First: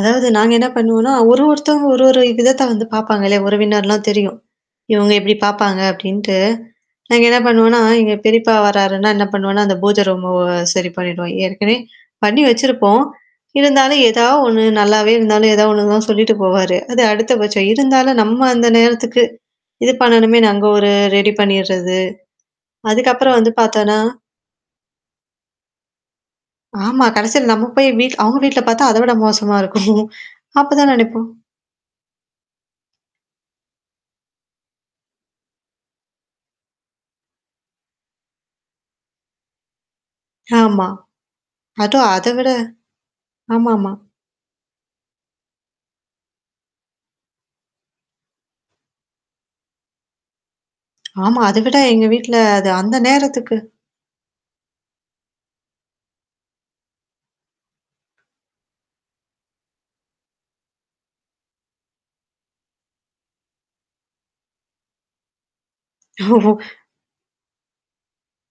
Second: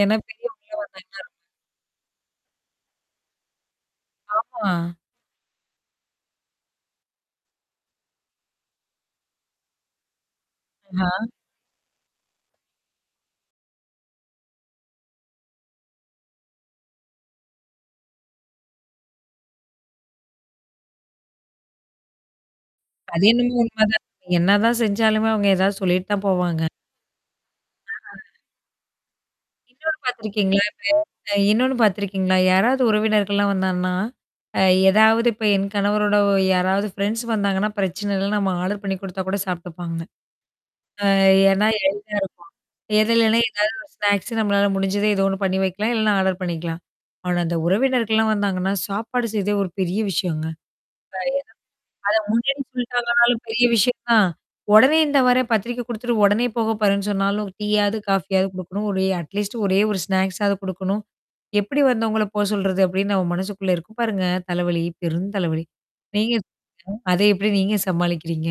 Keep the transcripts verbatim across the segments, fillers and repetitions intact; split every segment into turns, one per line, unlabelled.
ஏன்னா,
நாங்க
பெரியவுங்க
என்ன பண்ணுவோம்ன்னா,
வாராங்கள.
ஒரு ஒருத்தவங்க ஒரு, ஒரு விதத்த வந்து பார்ப்பாங்க இல்லையா? உறவினர்லாம் தெரியும்.
ஆமா.
இவங்க எப்படி பார்பப்பாங்க அப்டின்ட்டு. நாங்க என்ன பண்ணுவேன்னா, எங்க பெரியப்பா வராருன்னா என்ன பண்ணுவேன்னா, அந்த பூஜை ரூம சரி
ஆஹ.
பண்ணிடுவோம். ஏற்கனவே பண்ணி வச்சிருப்போம். இருந்தாலும் ஏதாவது ஒண்ணு நல்லாவே இருந்தாலும் ஏதாவது ஒண்ணு தான் சொல்லிட்டு போவாரு. அது அடுத்தபட்சம். இருந்தாலும் நம்ம அந்த நேரத்துக்கு. இது பண்ணணுமே அங்க ஒரு ரெடி பண்ணிறது.
அது
அதுக்கப்புறம் வந்து
என்னமோ
பார்த்தோன்னா
உண்மதான். நீங்க என்னதான் செஞ்சாலுமே அவங்க ஏதாவது சொல்லிட்டு தான் போவாங்க.
ஆமா கடைசியில நம்ம போய்
ஆஹா.
வீட் அவங்க வீட்ல பார்த்தா அத விட மோசமா இருக்கும்.
இன்னொன்னு பார்த்தருக்கீங்களா?
அப்ப
இப்ப
தான் நினைப்போம்.
அ இன்னொன்னு பார்த்தருக்கீங்களா? யாராவது உறவினர்கள்லாம் வந்தான்ன்னா, அ ஏதாவது இப்ப என் கணவரோட யாராவது ஃப்ரெண்ட்ஸ் வந்தாங்கன்னா பிரச்சனை இல்ல. நம்ம ஆர்டர் பண்ணி குடுத்தா கூட சாப்ட்டுப்பாங்க.
ஆமா.
அ ஏன்னா
அதோ
எளிதா
அத விட
இருக்கும். எத இடையில இடையில ஏதாவது
ஆமாமா.
ஸ்நாக்ஸ நம்மளால முடிஞ்சத ஏதோ ஒண்ணு பண்ணி வைக்கலாம். இல்லன்னா ஆர்டர பண்ணிக்கலாம்? ஆனா, அந்த உறவினர்கள்லாம் வந்தாங்கன்னா, சாப்பாடு செய்றதே ஒரு பெரிய விஷயங்க.
ஆமா. அத விட எங்க
ஆ. அத
வீட்ல
முன்னாடி
அது அந்த
சொல்லிட்டாங்கனாலும்
நேரத்துக்கு
பெரிய விஷயம் தான். உடனே இந்தா வறேன். பத்திரிக்க குடுத்துட்டு உடனே போக போறேன்னு சொன்னாலும் டீயாவது, காஃபியாவது குடுக்கணும். ஒரே அட்லீஸ்ட் ஒரே ஒரு ஸ்நாக்ஸாவது குடுக்கணும். எப்படி வந்தவங்கள போக சொல்றது அப்டின்னு நம்ம மனசுக்குள்ள இருக்கும் பாருங்க தலைவலி. பெரும் தலைவலி. நீங்க
ஓ.
சொல்லுங்க. அத எப்படி நீங்க சமாளிக்கிறீங்க?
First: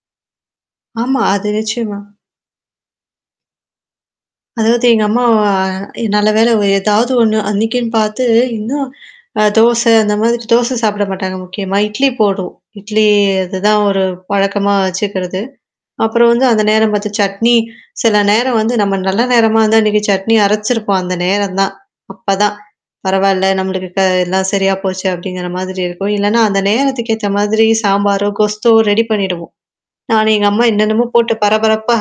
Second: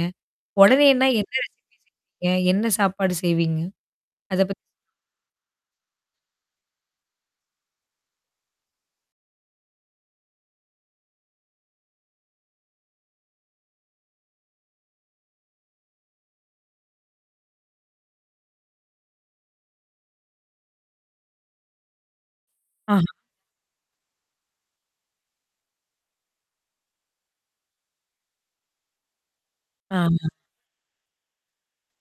உடனேனா
ஆமா.
என்ன
அது
ரெசிபி
நிச்சயமா.
செய்வீங்க? அ என்ன சாப்பாடு செய்வீங்க? அத பத்தி சொ
அதாவது எங்க அம்மா நல்ல வேல ஏதாவது ஒண்ணு அன்னைக்குன்னு பார்த்து, இன்னும் அ தோசை அந்த மாதிரி தோசை சாப்பிட மாட்டாங்க முக்கியமா, இட்லி போதும். இட்லி அதுதான் ஒரு பழக்கமா வச்சுக்கிறது. அப்புறம் வந்து அந்த நேரம் பார்த்து சட்னி, சில நேரம் வந்து நம்ம நல்ல நேரமா வந்து இன்னைக்கு சட்னி அரைச்சிருப்போம் அந்த நேரம் தான். அப்பதான்.
ஆ.
பரவால்ல. நம்மளுக்கு க எல்லாம் சரியா போச்சு அப்படிங்கிற மாரி இருக்கும். இல்லன்னா அந்த நேரத்துக்கு ஏத்த மாதிரி சாம்பாரோ, கொஸ்தோ ரெடி பண்ணிடுவோம்.
ஆமா.
நான எங்க அம்மா என்னென்னமோ போட்டு பரபரப்பா,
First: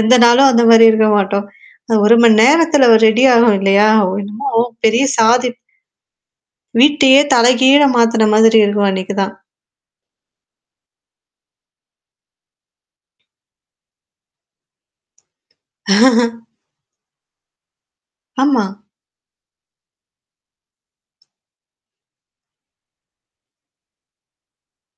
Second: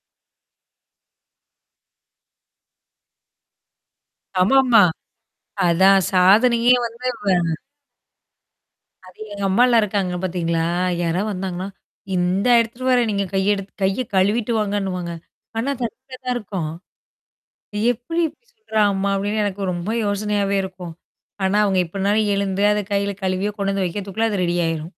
எந்த நாளும் அந்த மாரி இருக்க மாட்டோம். அ ஒரு மணி நேரத்தல ஒரு ரெடி ஆகும் இல்லையா, என்னமோ
ஆமாமா.
பெரிய சாதிப்
அதான் சாதனையே வந்து
வீட்டயே
வ
தலைகீழ மாத்துன மாதிரி இருக்கும் அன்னைக்கு
அது
தான்.
எங்க அம்மாலாம் இருக்காங்க பார்த்தீங்களா? யாராவது வந்தாங்கன்னா? "இந்தா எடுத்துட்டு வாரேன். நீங்க கைய எடுத்து கைய கழுவிட்டு வாங்கன்னுவாங்க." ஆனா தண்ணியா தான் இருக்கும். எப்படி இப்படி?
ஆமா.
சொல்றாங்க அம்மா? அப்டின்னு எனக்கு ரொம்ப யோசனையாவே இருக்கும். ஆனா, அவுங்க எப்பனாலும் எழுந்து அத கையில கழுவியோ கொண்டு வந்து வைக்கத்துக்குள்ள அது ரெடி ஆயிரும்.